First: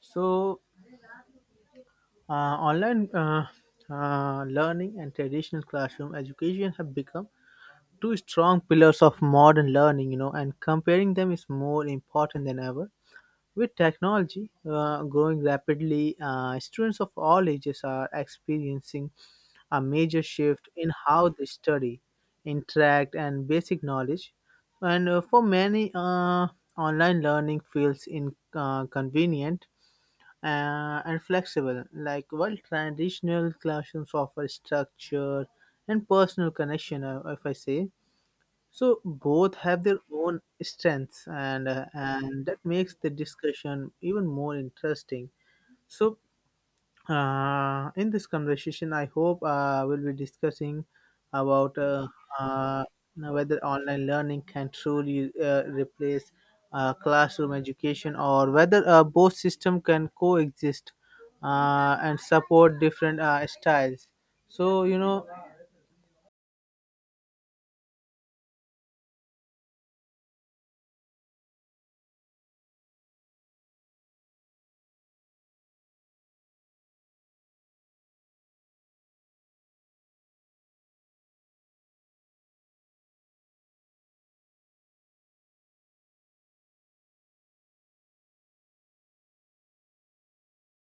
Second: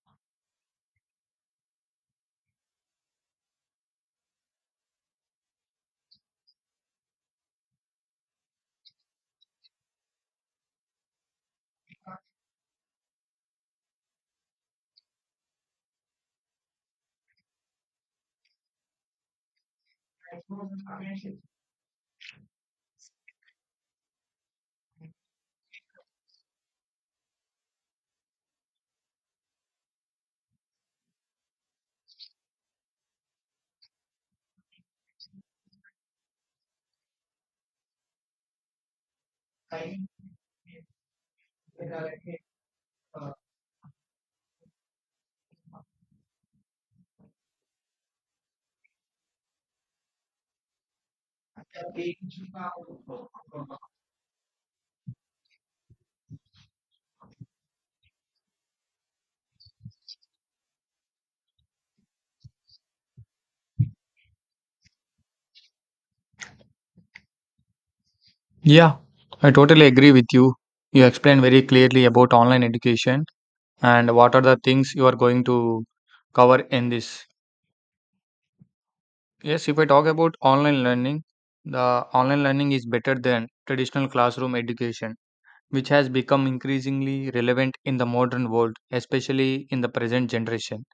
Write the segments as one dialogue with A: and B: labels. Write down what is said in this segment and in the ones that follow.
A: So, online learning and traditional classroom education have become two strong pillars of modern learning, you know, and comparing them is more important than ever. With technology growing rapidly, students of all ages are experiencing a major shift in how they study, interact, and basic knowledge. And For many, online learning feels inconvenient and flexible. Like while traditional classrooms offer structure and personal connection, if I say so, both have their own strengths, and and that makes the discussion even more interesting. So in this conversation, I hope we'll be discussing about uh, whether online learning can truly replace classroom education, or whether both system can coexist and support different styles. so you know
B: Yeah, I totally agree with you. You explained very clearly about online education and what are the things you are going to cover in this. Yes, if I talk about online learning, the online learning is better than traditional classroom education, which has become increasingly relevant in the modern world, especially in the present generation.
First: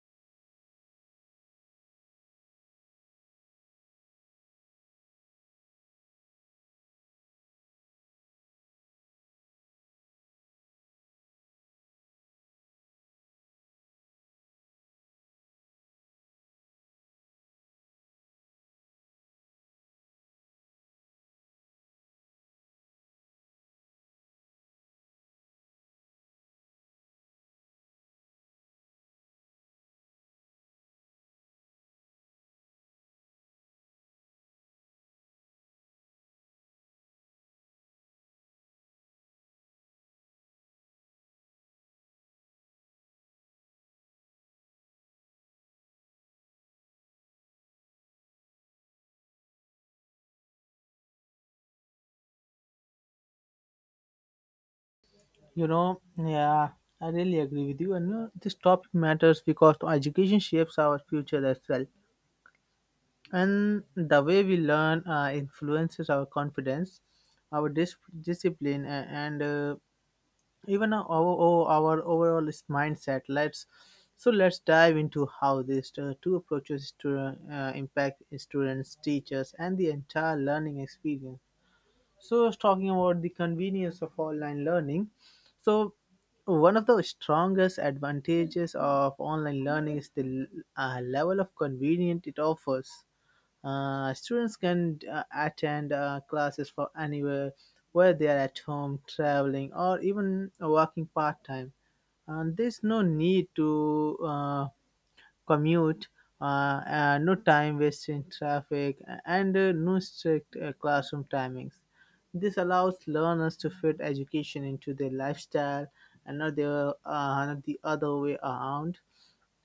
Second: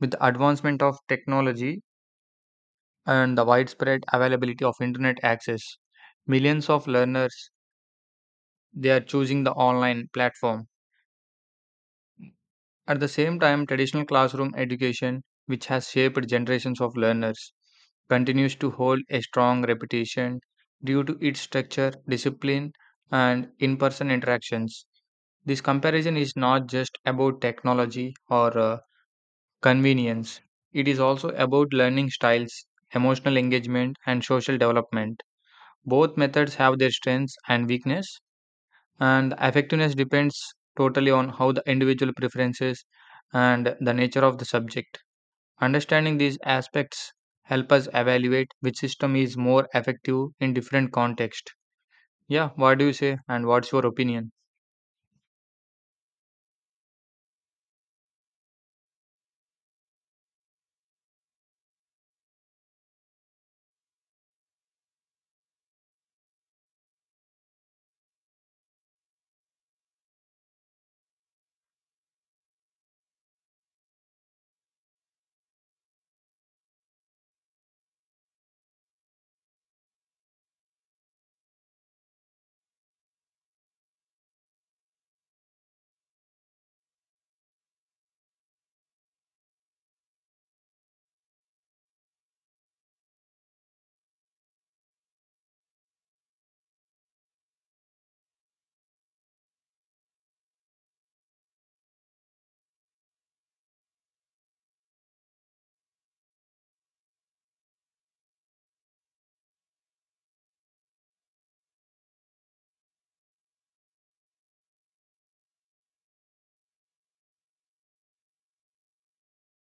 B: With the advancement of technology and the widespread availability of internet access, millions of learners they are choosing the online platform. At the same time, traditional classroom education, which has shaped generations of learners, continues to hold a strong reputation due to its structure, discipline, and in person interactions. This comparison is not just about technology or convenience, it is also about learning styles, emotional engagement, and social development. Both methods have their strengths and weakness, and effectiveness depends totally on how the individual preferences and the nature of the subject understanding these aspects help us evaluate which system is more effective in different context. Yeah, what do you say, and what's your opinion?
A: yeah, I really agree with you, and you know, this topic matters because education shapes our future as well. And the way we learn influences our confidence, our dis- discipline, and even our overall mindset. Let's so let's dive into how these two approaches to impact students, teachers, and the entire learning experience. So, I was talking about the convenience of online learning. So, one of the strongest advantages of online learning is the level of convenience it offers. Students can attend classes from anywhere, where they are at home, traveling, or even working part time. And there's no need to commute, no time wasted in traffic, and no strict classroom timings. This allows learners to fit education into their lifestyle and not the other way around.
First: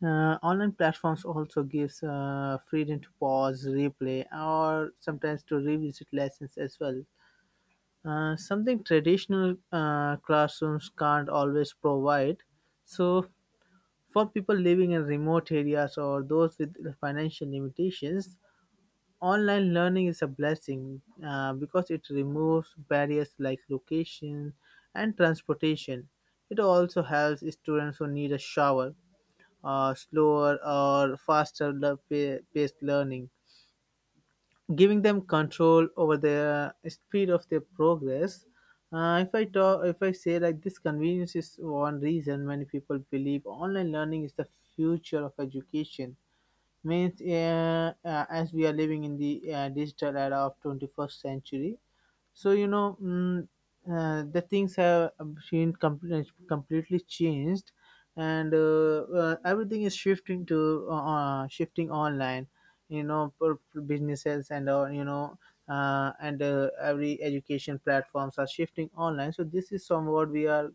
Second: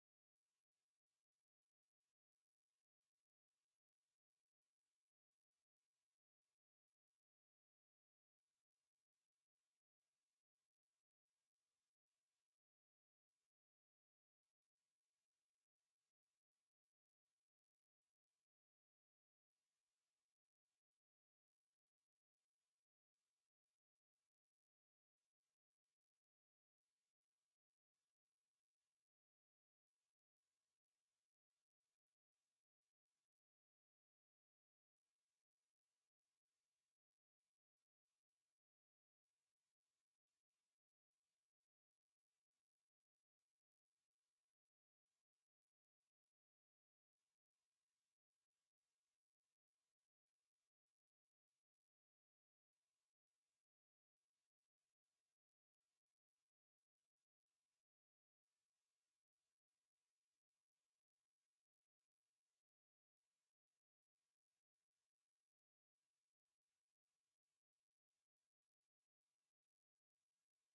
A: Online platforms also gives freedom to pause, replay, or sometimes to revisit lessons as well. Something traditional classrooms can't always provide. So for people living in remote areas or those with financial limitations, online learning is a blessing because it removes barriers like location and transportation. It also helps students who need a shower, slower or faster paced learning, giving them control over the speed of their progress. If I say like this, convenience is one reason many people believe online learning is the future of education. Means, as we are living in the digital era of 21st century, so you know, the things have been completely changed, and everything is shifting online. You know, for businesses and every education platforms are shifting online. So this is somewhat we are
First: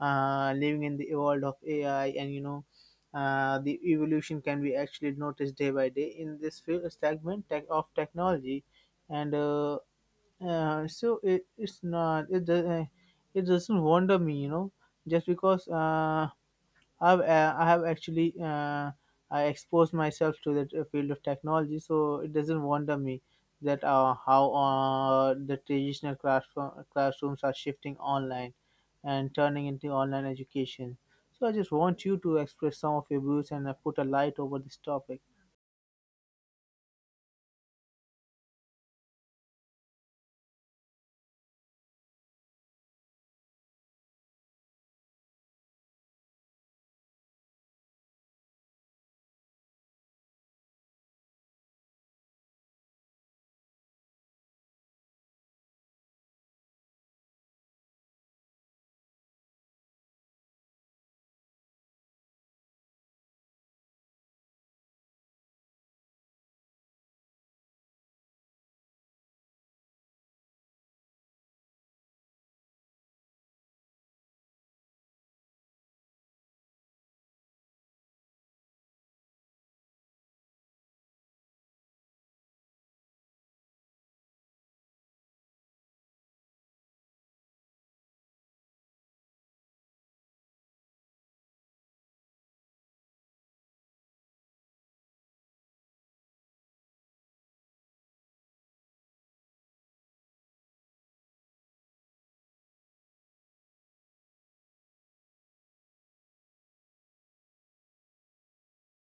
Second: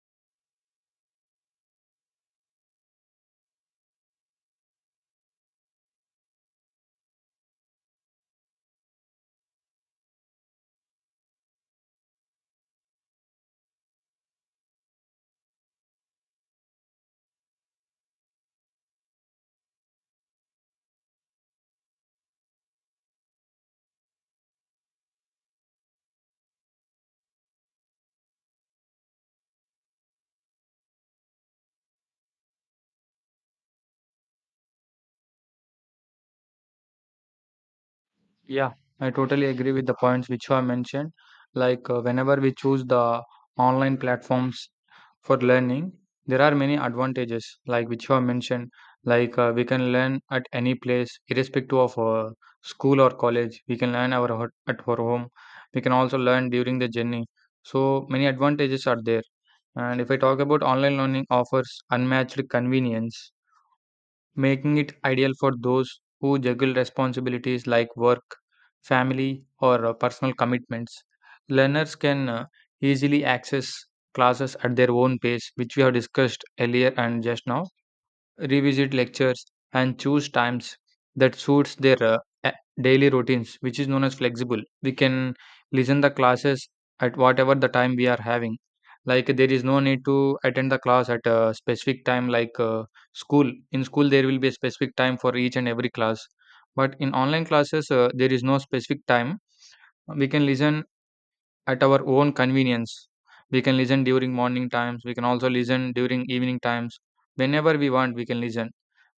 A: living in the world of AI, and you know. The evolution can be actually noticed day by day in this of technology, and so it, it's not it do- it doesn't wonder me, you know, just because I have actually I exposed myself to that field of technology, so it doesn't wonder me that how classrooms are shifting online and turning into online education. So I just want you to express some of your views and put a light over this topic.
B: Yeah, I totally agree with the points which you have mentioned, like whenever we choose the online platforms for learning, there are many advantages, like which you have mentioned, like we can learn at any place, irrespective of school or college. We can learn our at our home. We can also learn during the journey. So many advantages are there. And if I talk about online learning, offers unmatched convenience making it ideal for those who juggle responsibilities like work, family, or personal commitments. Learners can easily access classes at their own pace, which we have discussed earlier, and just now revisit lectures, and choose times that suits their a- daily routines, which is known as flexible. We can listen the classes at whatever the time we are having. Like there is no need to attend the class at a specific time, like school. In school, there will be a specific time for each and every class. But in online classes, there is no specific time. We can listen at our own convenience. We can listen during morning times, we can also listen during evening times. Whenever we want, we can listen.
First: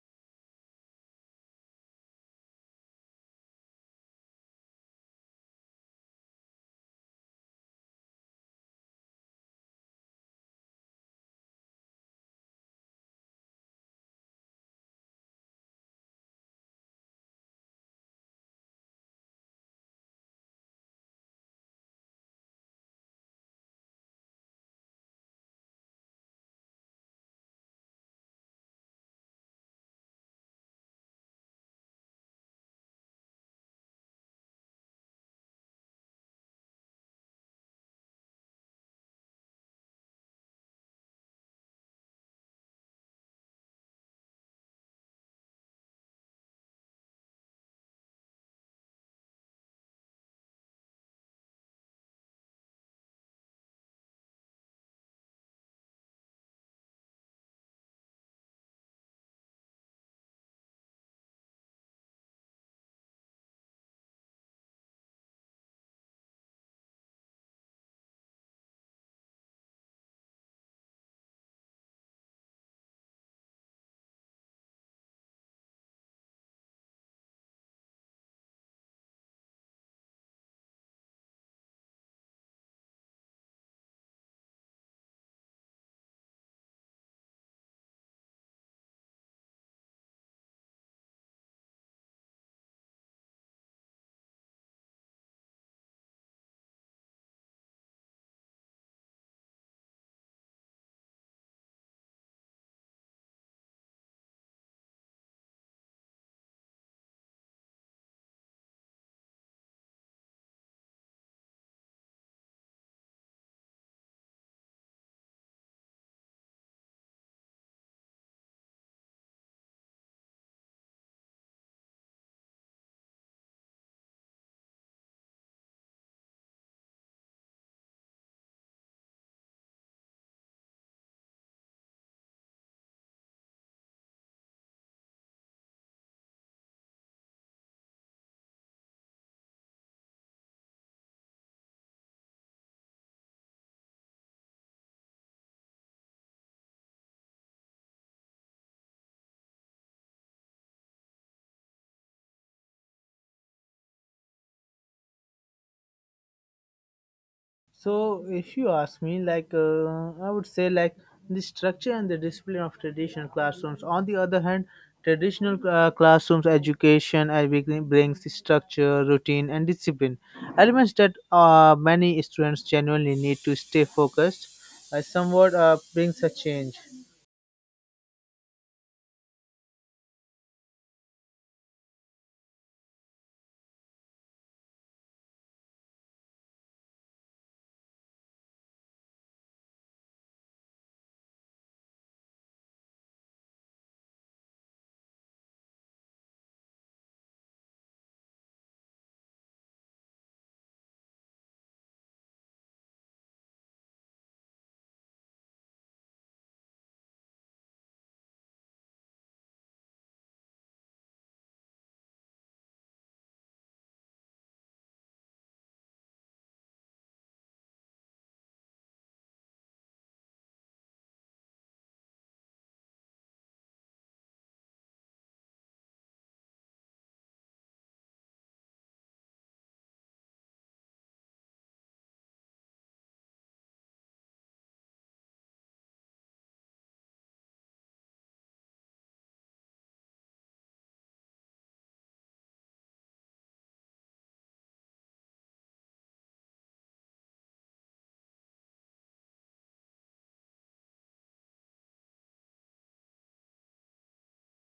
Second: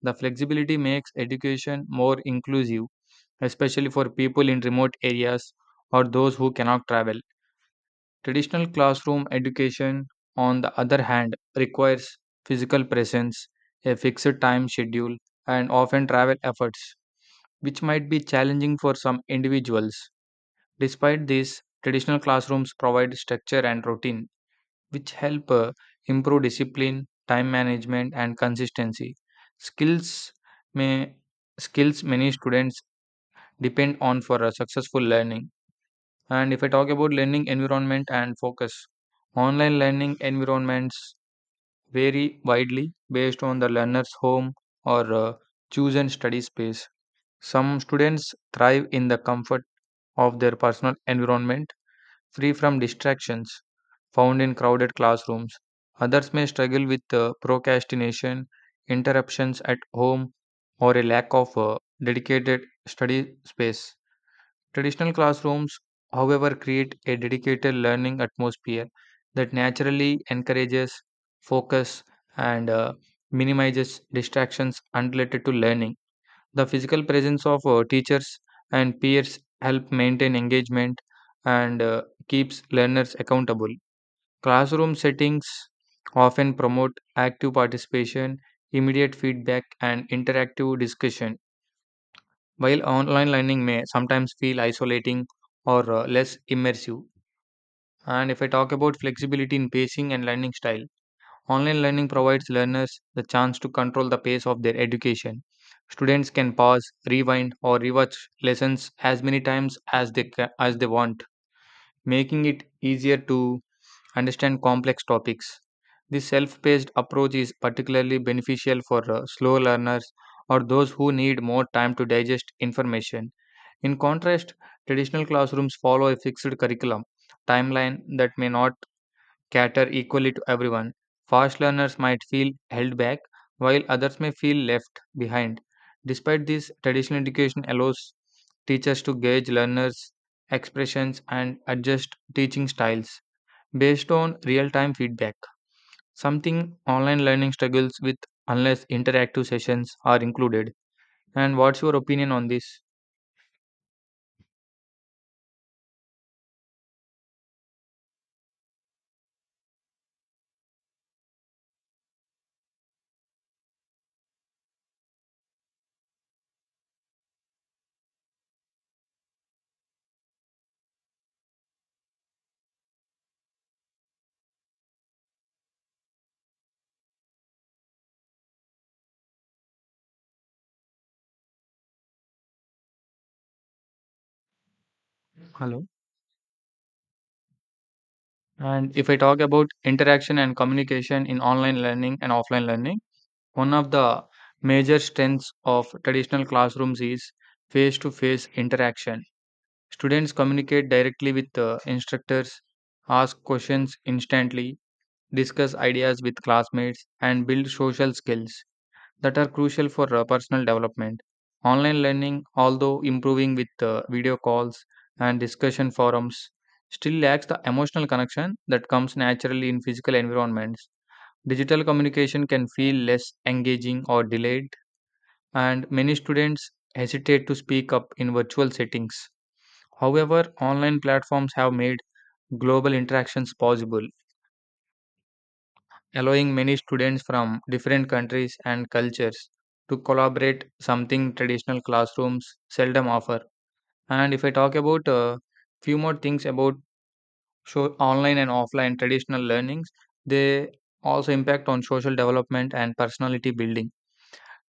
B: The flexibility makes education more inclusive, especially for people in remote areas or those who cannot travel. Traditional classroom education, on the other hand, requires physical presence, a fixed time schedule, and often travel efforts, which might be challenging for some individuals. Despite this, traditional classrooms provide structure and routine, which help improve discipline, time management, and consistency. Skills may skills many students depend on for a successful learning. And if I talk about learning environment and focus, online learning environments vary widely based on the learner's home or chosen study space. Some students thrive in the comfort of their personal environment free from distractions found in crowded classrooms. Others may struggle with procrastination, interruptions at home, or a lack of dedicated study space. Traditional classrooms, however, create a dedicated learning atmosphere that naturally encourages focus and minimizes distractions unrelated to learning. The physical presence of teachers and peers help maintain engagement and keeps learners accountable. Classroom settings often promote active participation, immediate feedback, and interactive discussion, while online learning may sometimes feel isolating or less immersive. And if I talk about flexibility in pacing and learning style, online learning provides learners the chance to control the pace of their education. Students can pause, rewind, or rewatch lessons as many times as they as they want, making it easier to understand complex topics. This self-paced approach is particularly beneficial for slow learners or those who need more time to digest information. In contrast, traditional classrooms follow a fixed curriculum timeline that may not cater equally to everyone. Fast learners might feel held back, while others may feel left behind. Despite this, traditional education allows teachers to gauge learners' expressions and adjust teaching styles based on real time feedback, something online learning struggles with unless interactive sessions are included. And what's your opinion on this?
A: So, if you ask me, like I would say, like the structure and the discipline of traditional classrooms. On the other hand, traditional classrooms education brings the structure, routine, and discipline elements that many students genuinely need to stay focused. Somewhat brings a change.
B: Hello. And if I talk about interaction and communication in online learning and offline learning, one of the major strengths of traditional classrooms is face to face interaction. Students communicate directly with the instructors, ask questions instantly, discuss ideas with classmates, and build social skills that are crucial for personal development. Online learning, although improving with video calls and discussion forums, still lacks the emotional connection that comes naturally in physical environments. Digital communication can feel less engaging or delayed, and many students hesitate to speak up in virtual settings. However, online platforms have made global interactions possible, allowing many students from different countries and cultures to collaborate, something traditional classrooms seldom offer. And if I talk about a few more things about show online and offline traditional learnings, they also impact on social development and personality building.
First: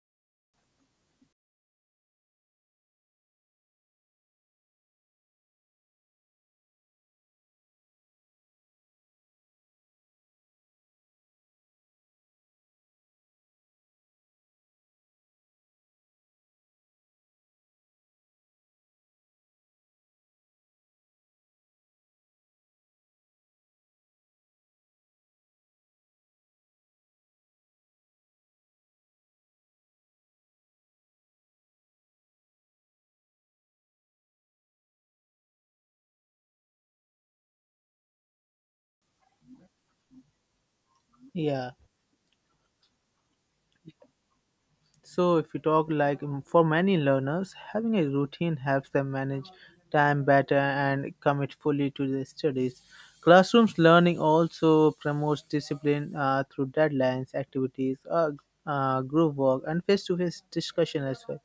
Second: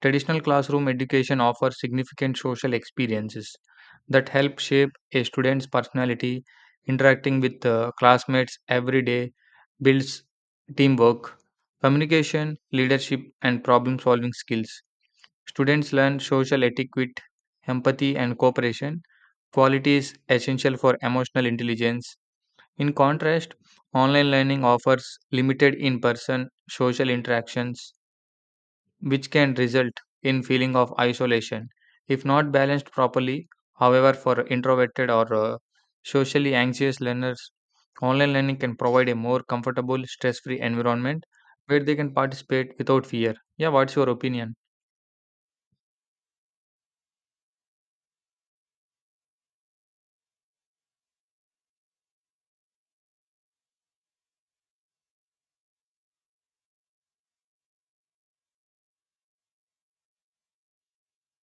B: Traditional classroom education offers significant social experiences that help shape a student's personality, interacting with classmates every day builds teamwork, communication, leadership, and problem solving skills. Students learn social etiquette, empathy, and cooperation, qualities essential for emotional intelligence. In contrast, online learning offers limited in person social interactions which can result in feeling of isolation if not balanced properly. However, for introverted or socially anxious learners, online learning can provide a more comfortable, stress-free environment
A: Yeah.
B: where they can participate without fear. Yeah, what's your opinion?
A: So, if you talk like for many learners, having a routine helps them manage time better and commit fully to their studies. Classrooms learning also promotes discipline through deadlines, activities, group work, and face to face discussion as well.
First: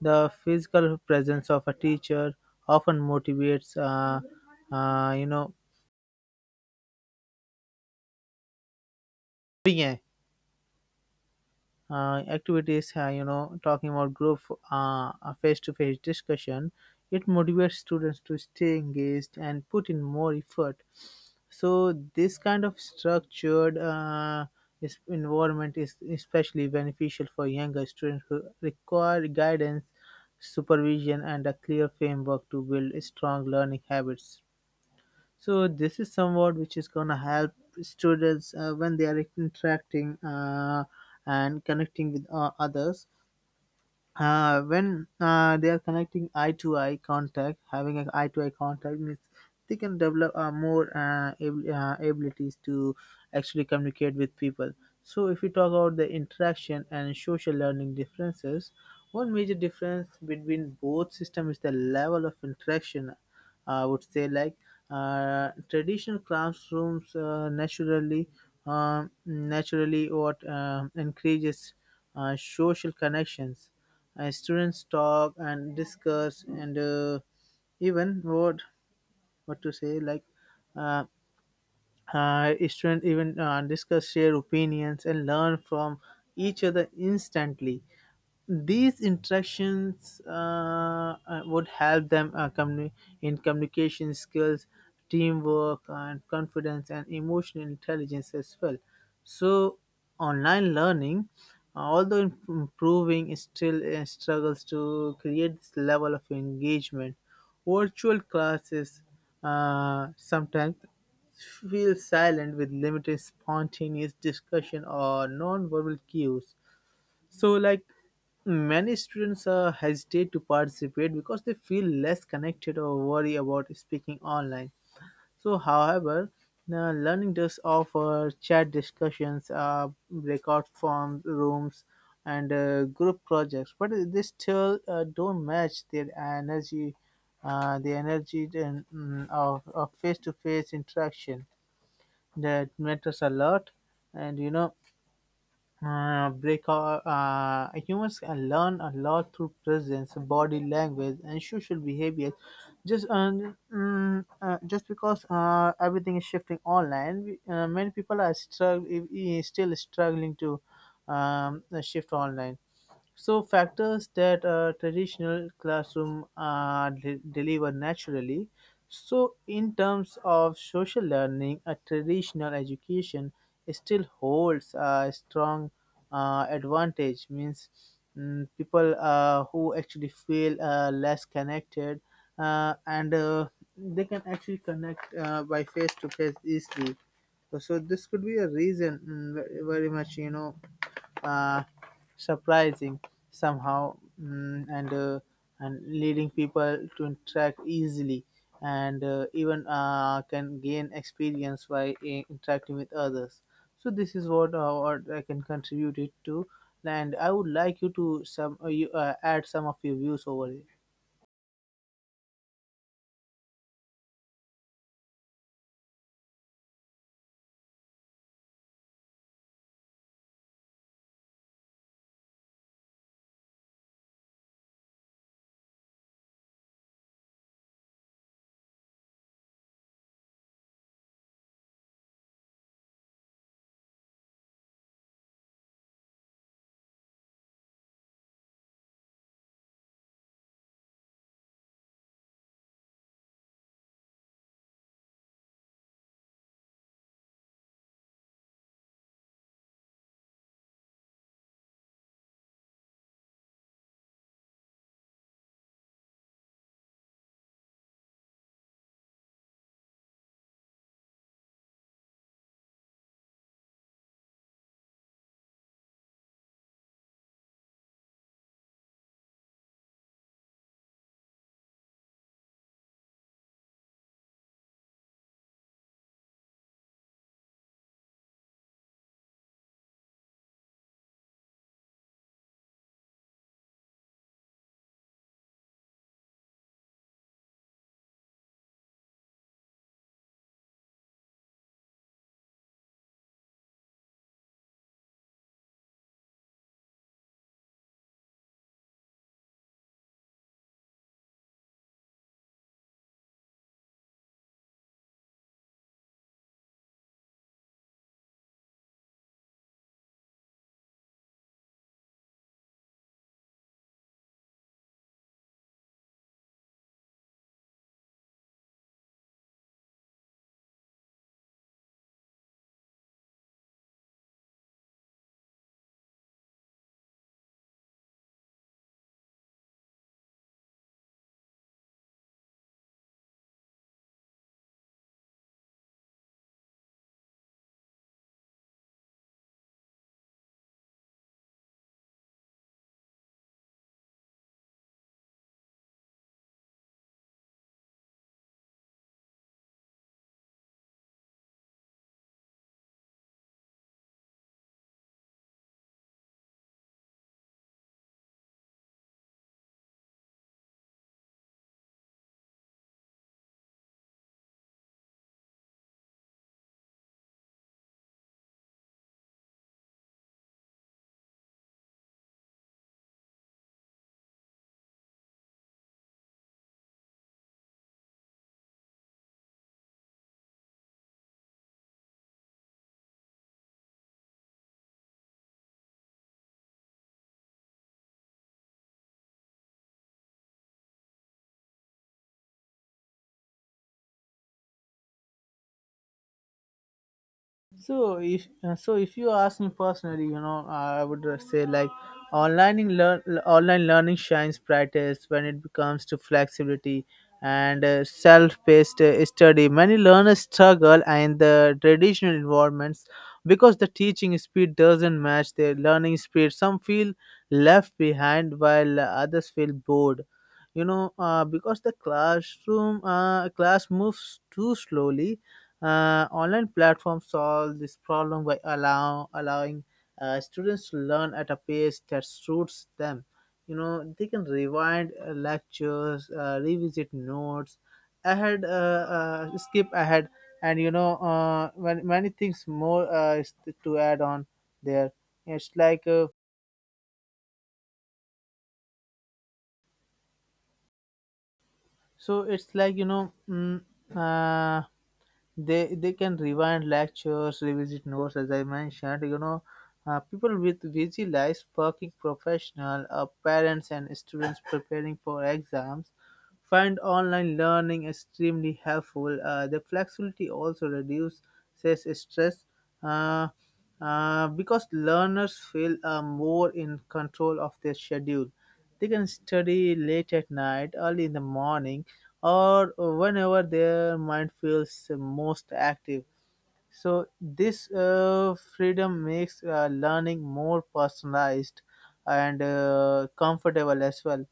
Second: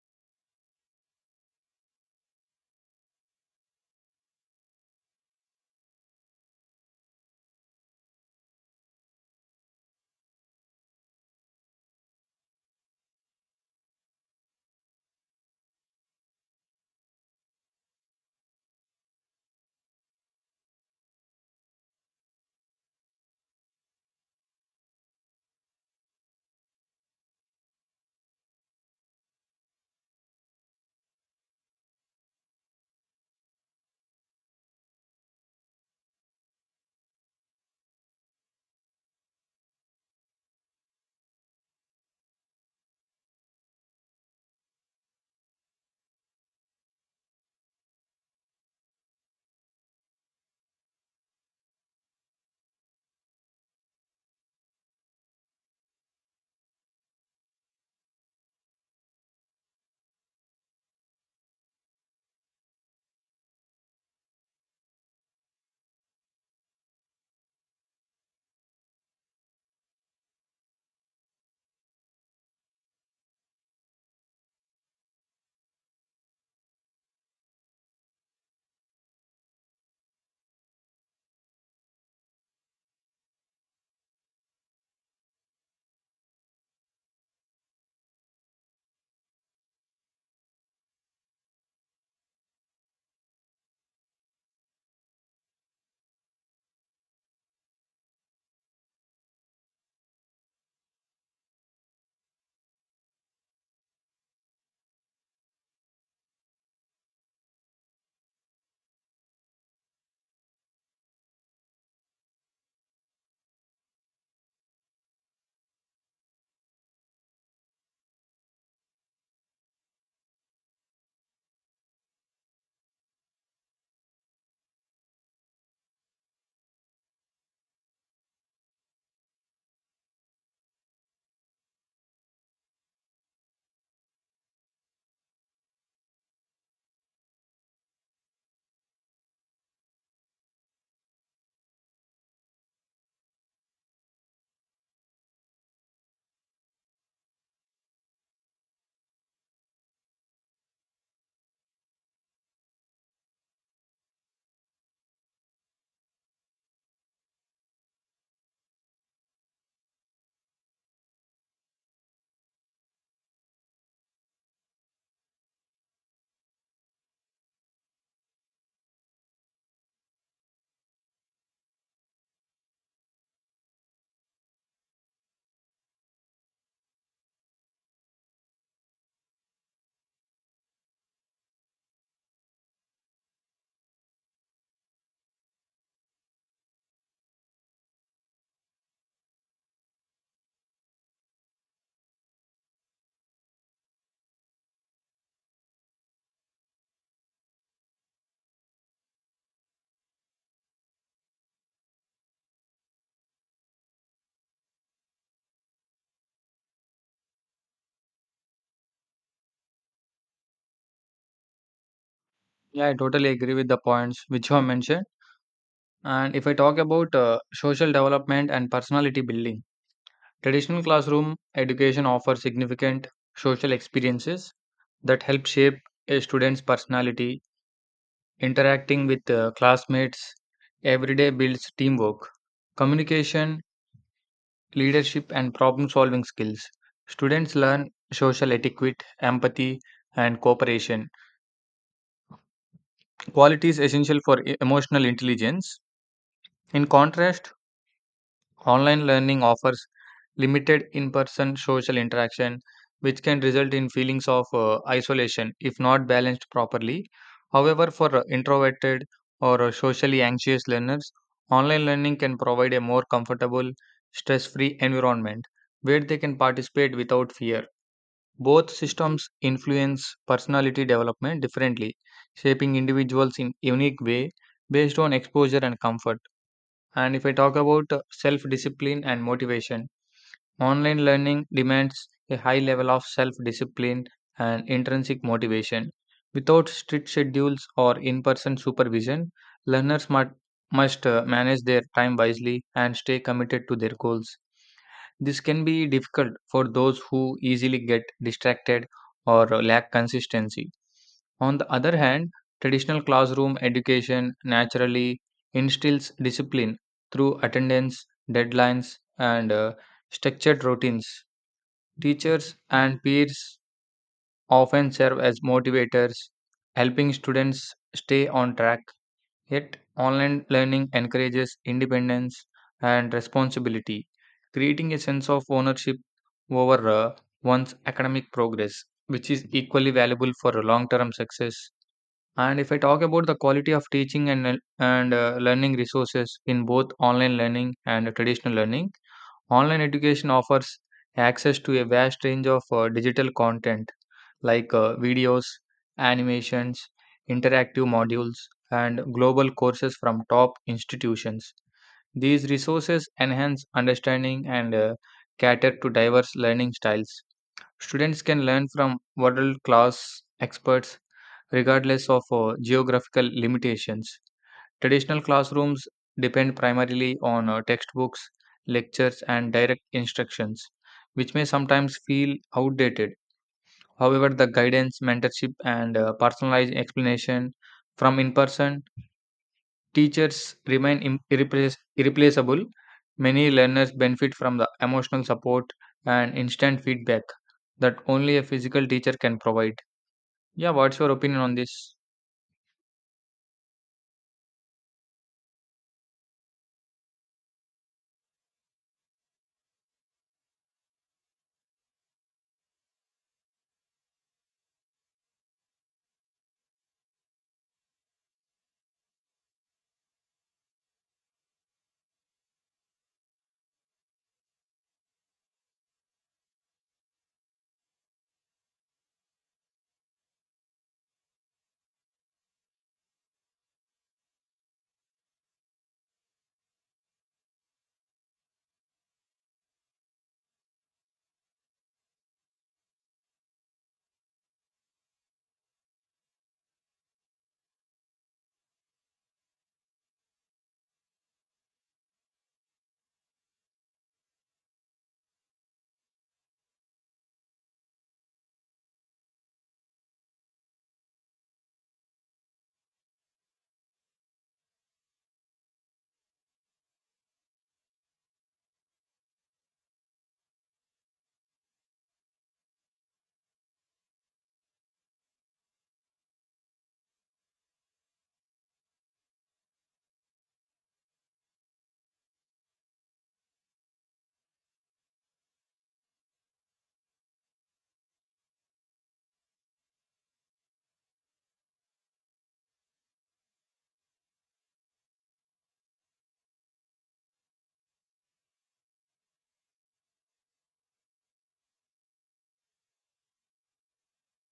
A: The physical presence of a teacher often motivates, activities, talking about group, uh, face to face discussion, it motivates students to stay engaged and put in more effort. So, this kind of structured environment is especially beneficial for younger students who require guidance, supervision, and a clear framework to build strong learning habits. So this is somewhat which is going to help students when they are interacting and connecting with others, when they are connecting eye to eye contact. Having an eye to eye contact means they can develop more abilities to actually communicate with people. So if we talk about the interaction and social learning differences, one major difference between both systems is the level of interaction. I would say like traditional classrooms naturally what encourages social connections. Students talk and discuss, and even what to say like uh, students even discuss shared opinions and learn from each other instantly. These interactions would help them in communication skills, teamwork, and confidence and emotional intelligence as well. So, online learning, although improving, it still struggles to create this level of engagement. Virtual classes sometimes feel silent, with limited spontaneous discussion or non-verbal cues. So, like, many students hesitate to participate because they feel less connected or worry about speaking online. So, however, learning does offer chat discussions, breakout form rooms, and group projects, but they still don't match their energy, the energy of face to face interaction that matters a lot. And you know, because humans can learn a lot through presence, body language, and social behavior. Just because everything is shifting online, many people are still struggling to shift online. So factors that a traditional classroom deliver naturally. So in terms of social learning, a traditional education still holds a strong advantage. Means, people who actually feel less connected and they can actually connect by face to face easily. So this could be a reason, ve- very much, you know, uh, surprising somehow, and leading people to interact easily, and even can gain experience by interacting with others. So this is what I can contribute it to, and I would like you to add some of your views over it.
B: Yeah, I totally agree with the points which you have mentioned. And if I talk about social development and personality building, traditional classroom education offers significant social experiences that help shape a student's personality. Interacting with classmates every day builds teamwork, communication, leadership, and problem solving skills. Students learn social etiquette, empathy, and cooperation, qualities essential for emotional intelligence. In contrast, online learning offers limited in person social interaction, which can result in feelings of isolation if not balanced properly. However, for introverted or socially anxious learners, online learning can provide a more comfortable, stress free environment where they can participate without fear. Both systems influence personality development differently, shaping individuals in unique way based on exposure and comfort. And if I talk about self discipline and motivation, online learning demands a high level of self discipline and intrinsic motivation. Without strict schedules or in person supervision, learners must manage their time wisely and stay committed to their goals. This can be difficult for those who easily get distracted or lack consistency. On the other hand, traditional classroom education naturally instills discipline through attendance, deadlines, and structured routines. Teachers and peers often serve as motivators, helping students stay on track. Yet, online learning encourages independence and responsibility, creating a sense of ownership over one's academic progress, which is equally valuable for long term success. And if I talk about the quality of teaching and learning resources in both online learning and traditional learning, online education offers access to a vast range of digital content like videos, animations, interactive modules, and global courses from top institutions. These resources enhance understanding and cater to diverse learning styles. Students can learn from world class experts regardless of geographical limitations. Traditional classrooms depend primarily on textbooks, lectures, and direct instructions, which may sometimes feel outdated. However, the guidance, mentorship, and personalized explanation from in person teachers remain irreplaceable. Many learners benefit from the emotional support and instant feedback that only a physical teacher can provide. Yeah, what's your opinion on this?
A: So, if you ask me personally, you know, I would say like online in learn online learning shines brightest when it comes to flexibility and self-paced study. Many learners struggle in the traditional environments because the teaching speed doesn't match their learning speed. Some feel left behind, while others feel bored. You know, because the class moves too slowly, online platforms solve this problem by allowing students to learn at a pace that suits them. You know, they can rewind lectures, revisit notes, ahead, uh, skip ahead, and you know, many, many things more is to add on there. It's like so. It's like, you know. Uh, they can rewind lectures, revisit notes, as I mentioned, you know. People with busy lives, working professional, parents, and students preparing for exams find online learning extremely helpful. The flexibility also reduces stress, uh, because learners feel more in control of their schedule. They can study late at night, early in the morning, or whenever their mind feels most active. So, this freedom makes learning more personalized and comfortable as well,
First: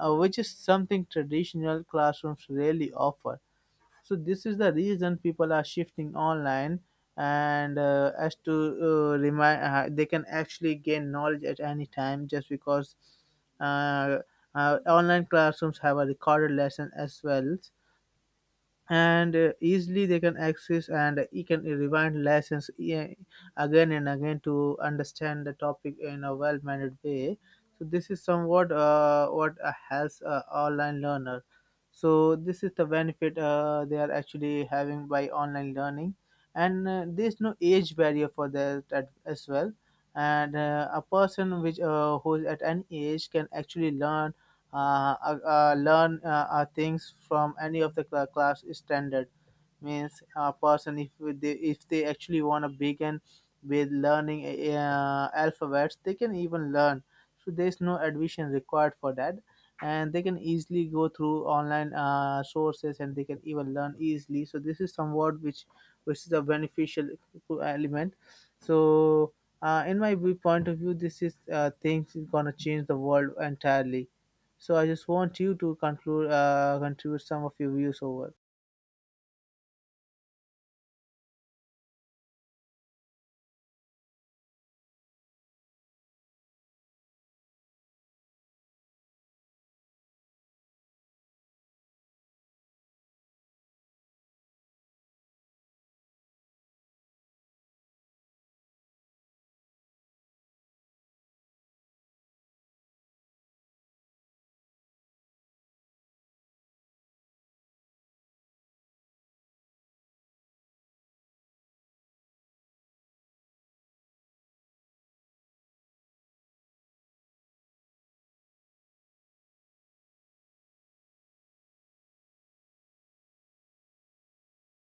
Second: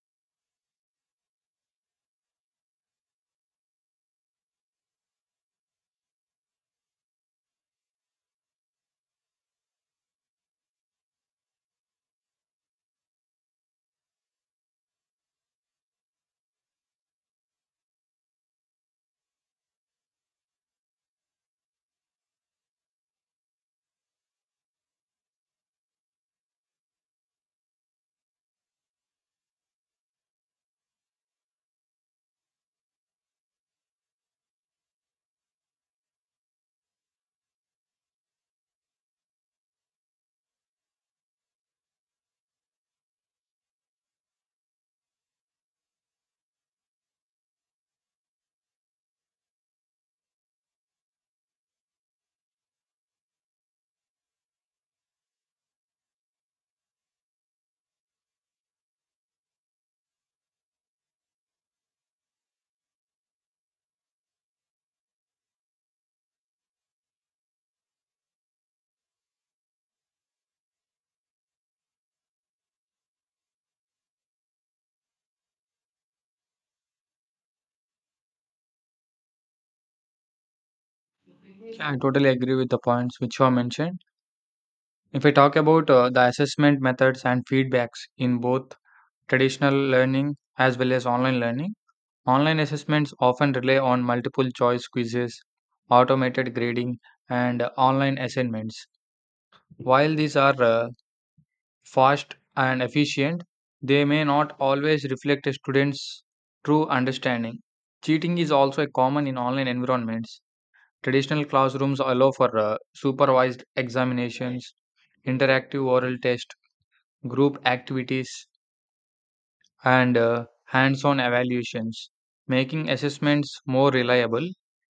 A: which is something traditional classrooms rarely offer. So, this is the reason people are shifting online, and as to remind, they can actually gain knowledge at any time, just because uh, online classrooms have a recorded lesson as well, and easily they can access, and you can rewind lessons again and again to understand the topic in a well managed way. So this is somewhat what helps online learner. So this is the benefit they are actually having by online learning. And there's no age barrier for that at, as well. And a person which who is at any age can actually learn, things from any of the class is standard. Means, a person, if they actually want to begin with learning alphabets, they can even learn. So there's no admission required for that, and they can easily go through online sources, and they can even learn easily. So this is somewhat which is a beneficial element. So in my point of view, this is things is going to change the world entirely. So I just want you to conclude contribute some of your views over.
B: Yeah, I totally agree with the points which you have mentioned. If I talk about the assessment methods and feedbacks in both traditional learning as well as online learning, online assessments often rely on multiple choice quizzes, automated grading, and online assignments. While these are fast and efficient, they may not always reflect a student's true understanding. Cheating is also a common in online environments. Traditional classrooms allow for supervised examinations, interactive oral tests, group activities, and hands on evaluations, making assessments more reliable.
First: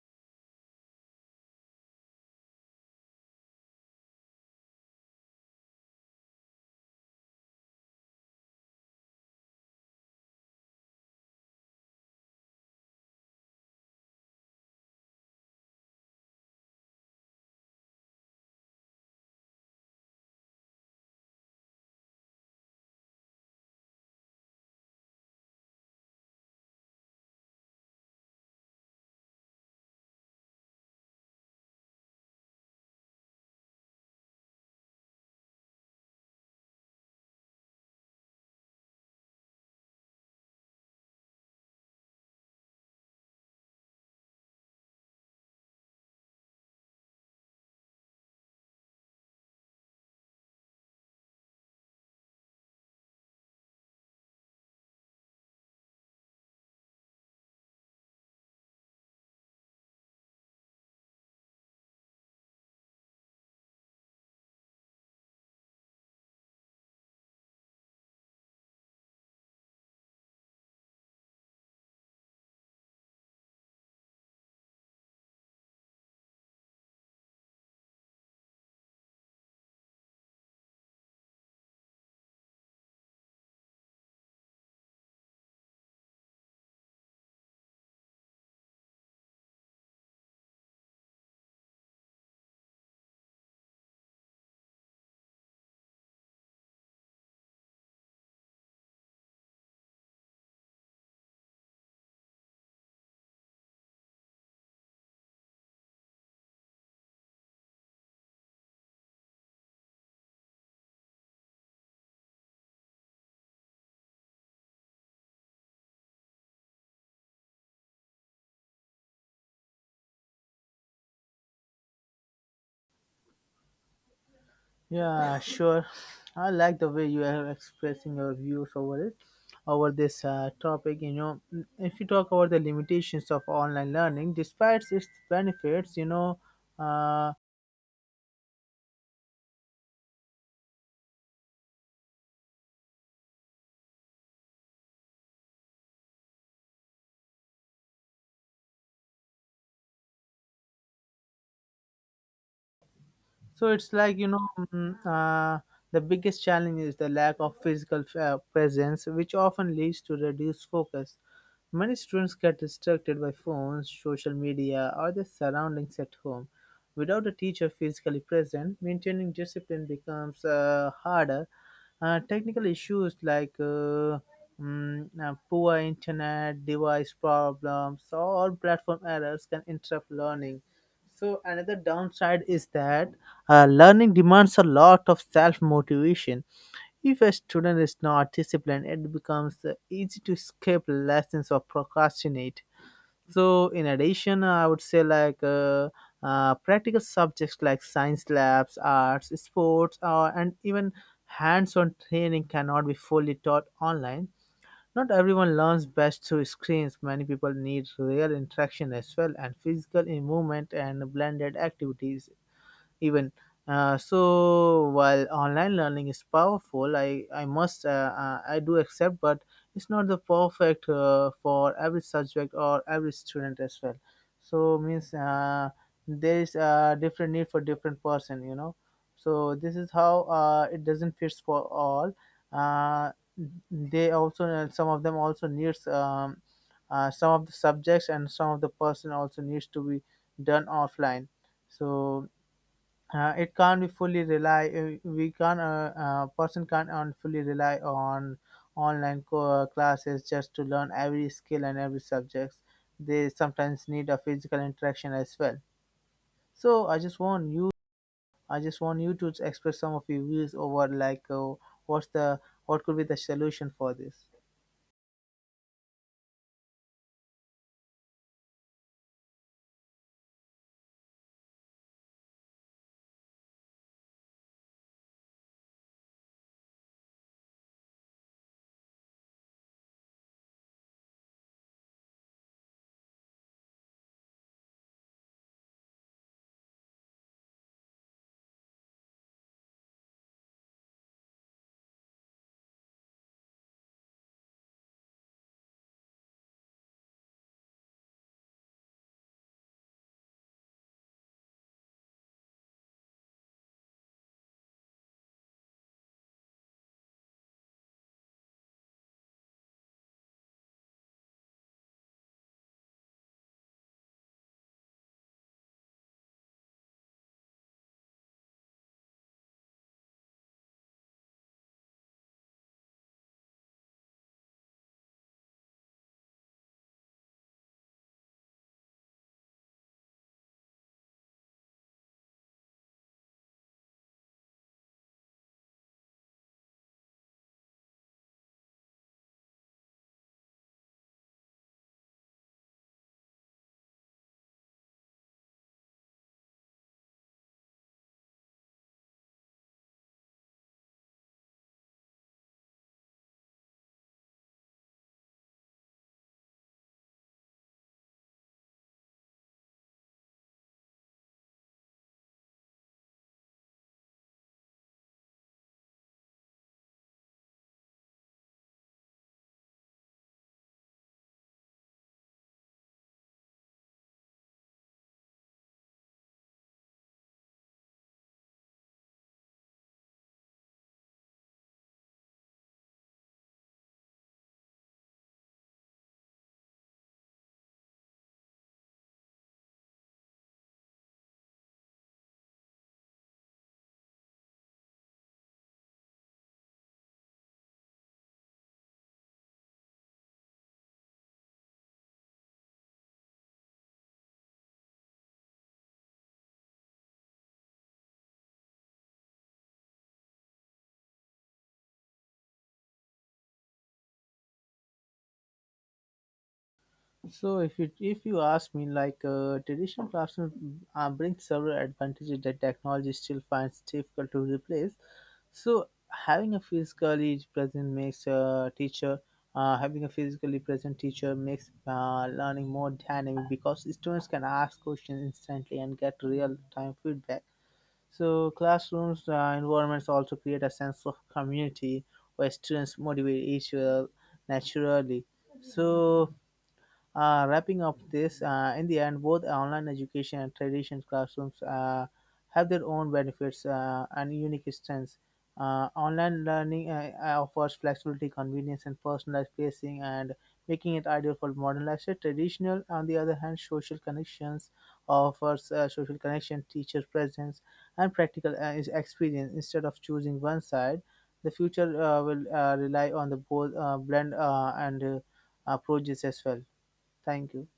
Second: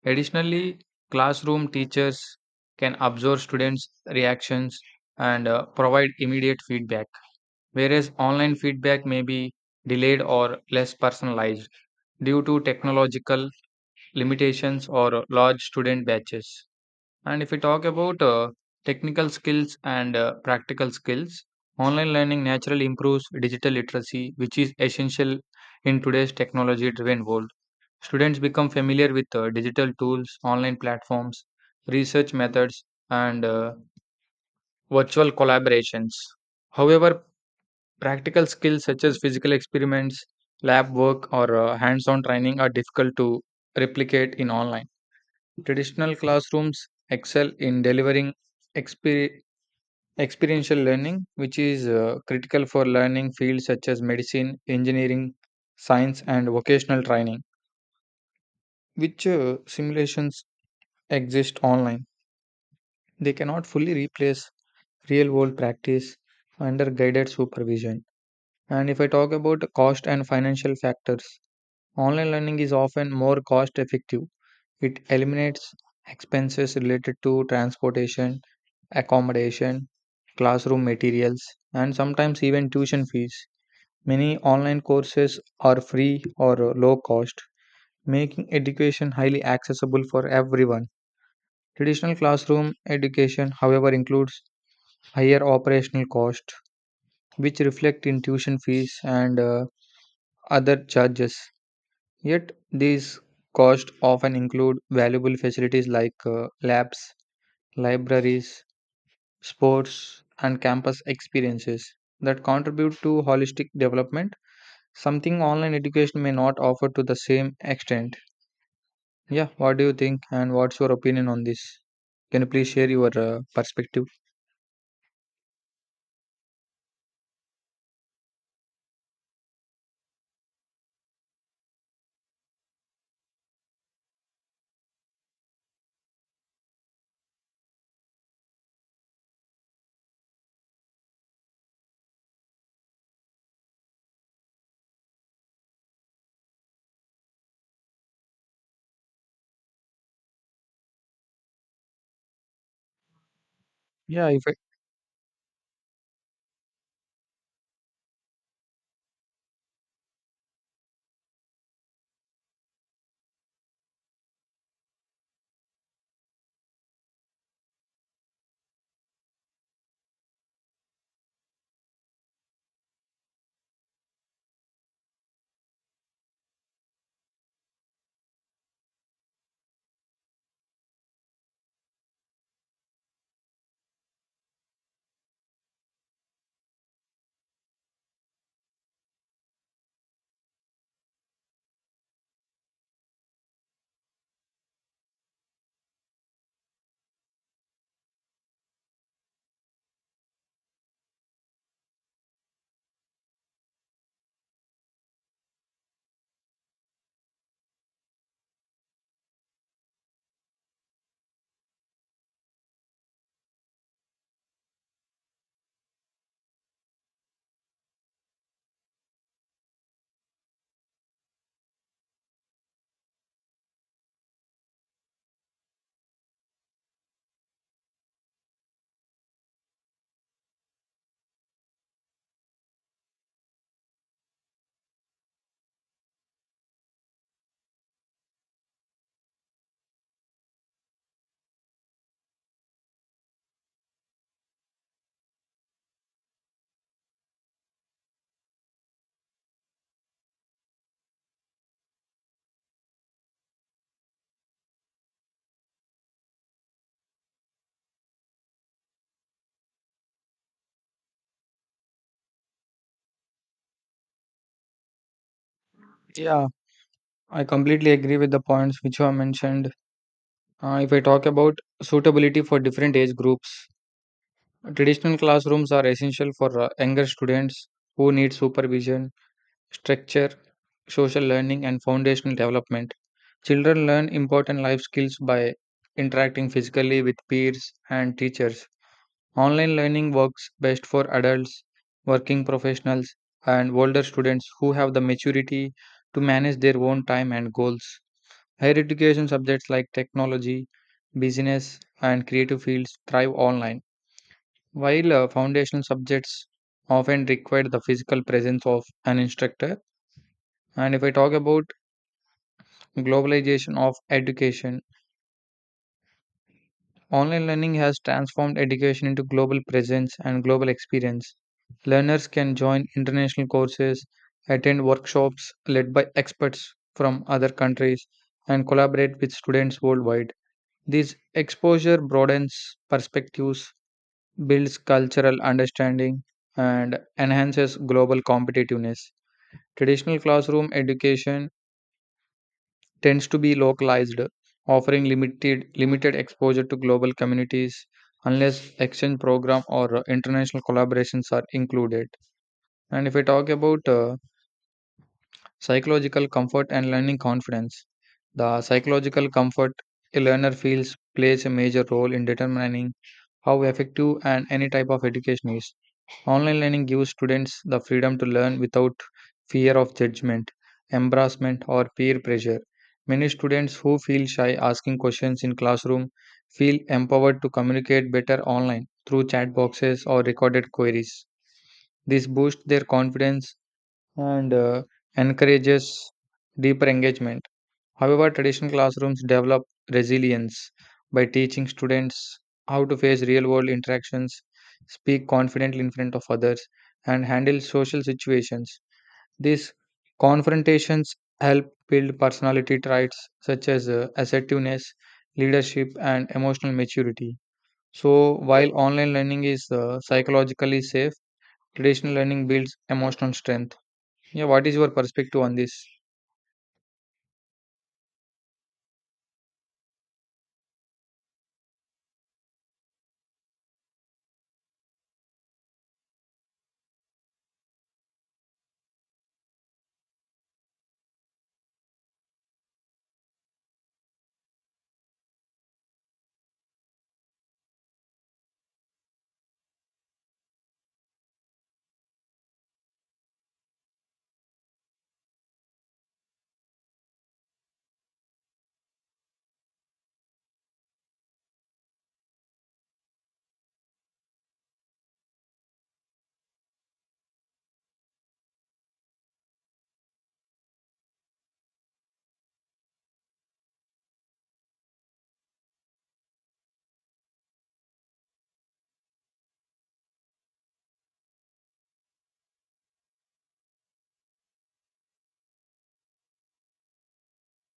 B: Additionally, classroom teachers can observe students' reactions and provide immediate feedback, whereas online feedback may be delayed or less personalized due to technological limitations or large student batches. And if we talk about technical skills and practical skills, online learning naturally improves digital literacy, which is essential in today's technology driven world. Students become familiar with digital tools, online platforms, research methods, and virtual collaborations. However, practical skills such as physical experiments, lab work, or hands on training are difficult to replicate in online. Traditional classrooms excel in delivering exper- experiential learning, which is critical for learning fields such as medicine, engineering, science, and vocational training, which simulations exist online. They cannot fully replace real world practice under guided supervision. And if I talk about cost and financial factors, online learning is often more cost effective. It eliminates expenses related to transportation, accommodation, classroom materials, and sometimes even tuition fees. Many online courses are free or low cost, making education highly accessible for everyone. Traditional classroom education, however, includes higher operational costs, which reflect in tuition fees and other charges. Yet, these costs often include valuable facilities like labs, libraries, sports, and campus experiences that contribute to holistic development, something online education may not offer to the same extent. Yeah, what do you think, and what's your opinion on this? Can you please share your perspective?
A: Yeah, sure. I like the way you are expressing your views over it, over this topic. You know, if you talk about the limitations of online learning, despite its benefits, you know, uh, so it's like you
B: Yeah, if
A: know,
B: I,
A: mm, the biggest challenge is the lack of physical presence, which often leads to reduced focus. Many students get distracted by phones, social media, or their surroundings at home. Without a teacher physically present, maintaining discipline becomes harder. Technical issues like poor internet, device problems, or platform errors can interrupt learning. So, another downside is that learning demands a lot of self motivation. If a student is not disciplined, it becomes easy to skip lessons or procrastinate. So in addition, I would say like practical subjects like science labs, arts, sports, and even hands-on training cannot be fully taught online. Not everyone learns best through screens. Many people need real interaction as well, and physical movement and blended activities even. So while online learning is powerful, I must, I do accept, but it's not the perfect for every subject or every student as well. So means, there is a different need for different person, you know. So this is how it doesn't fit for all. Uh, they also, some of them also needs, some of the subjects and some of the person also needs to be done offline. So it can't be fully rely we can't person can't on fully rely on online classes just to learn every skill and every subject. They sometimes need a physical interaction as well. So I just want you to express some of your views over, like, what's the what could be the solution for this.
B: yeah, I completely agree with the points which you have mentioned. If I talk about suitability for different age groups, traditional classrooms are essential for younger students who need supervision, structure, social learning, and foundational development. Children learn important life skills by interacting physically with peers and teachers. Online learning works best for adults, working professionals, and older students who have the maturity to manage their own time and goals. Higher education subjects like technology, business, and creative fields thrive online, while foundational subjects often require the physical presence of an instructor. And if I talk about globalization of education, online learning has transformed education into global presence and global experience. Learners can join international courses, attend workshops led by experts from other countries, and collaborate with students worldwide. This exposure broadens perspectives, builds cultural understanding, and enhances global competitiveness. Traditional classroom education tends to be localized, offering limited exposure to global communities unless exchange program or international collaborations are included. And if I talk about psychological comfort and learning confidence, the psychological comfort a learner feels plays a major role in determining how effective and any type of education is. Online learning gives students the freedom to learn without fear of judgment, embarrassment, or peer pressure. Many students who feel shy asking questions in classroom feel empowered to communicate better online through chat boxes or recorded queries. This boosts their confidence and encourages deeper engagement. However, traditional classrooms develop resilience by teaching students how to face real world interactions, speak confidently in front of others, and handle social situations. These confrontations help build personality traits such as assertiveness, leadership, and emotional maturity. So, while online learning is psychologically safe, traditional learning builds emotional strength. Yeah, what is your perspective on this?
A: So if you, if you ask me like, traditional classroom brings several advantages that technology still finds difficult to replace. So having a physically present makes a teacher having a physically present teacher makes learning more dynamic, because students can ask questions instantly and get real time feedback. So classrooms environments also create a sense of community where students motivate each other naturally. So wrapping up this, in the end, both online education and traditional classrooms have their own benefits and unique strengths. Online learning offers flexibility, convenience, and personalized pacing, and making it ideal for modern lifestyle. Traditional, on the other hand, social connections offers social connection, teacher presence, and practical experience. Instead of choosing one side, the future will rely on the both blend and approaches as well. Thank you.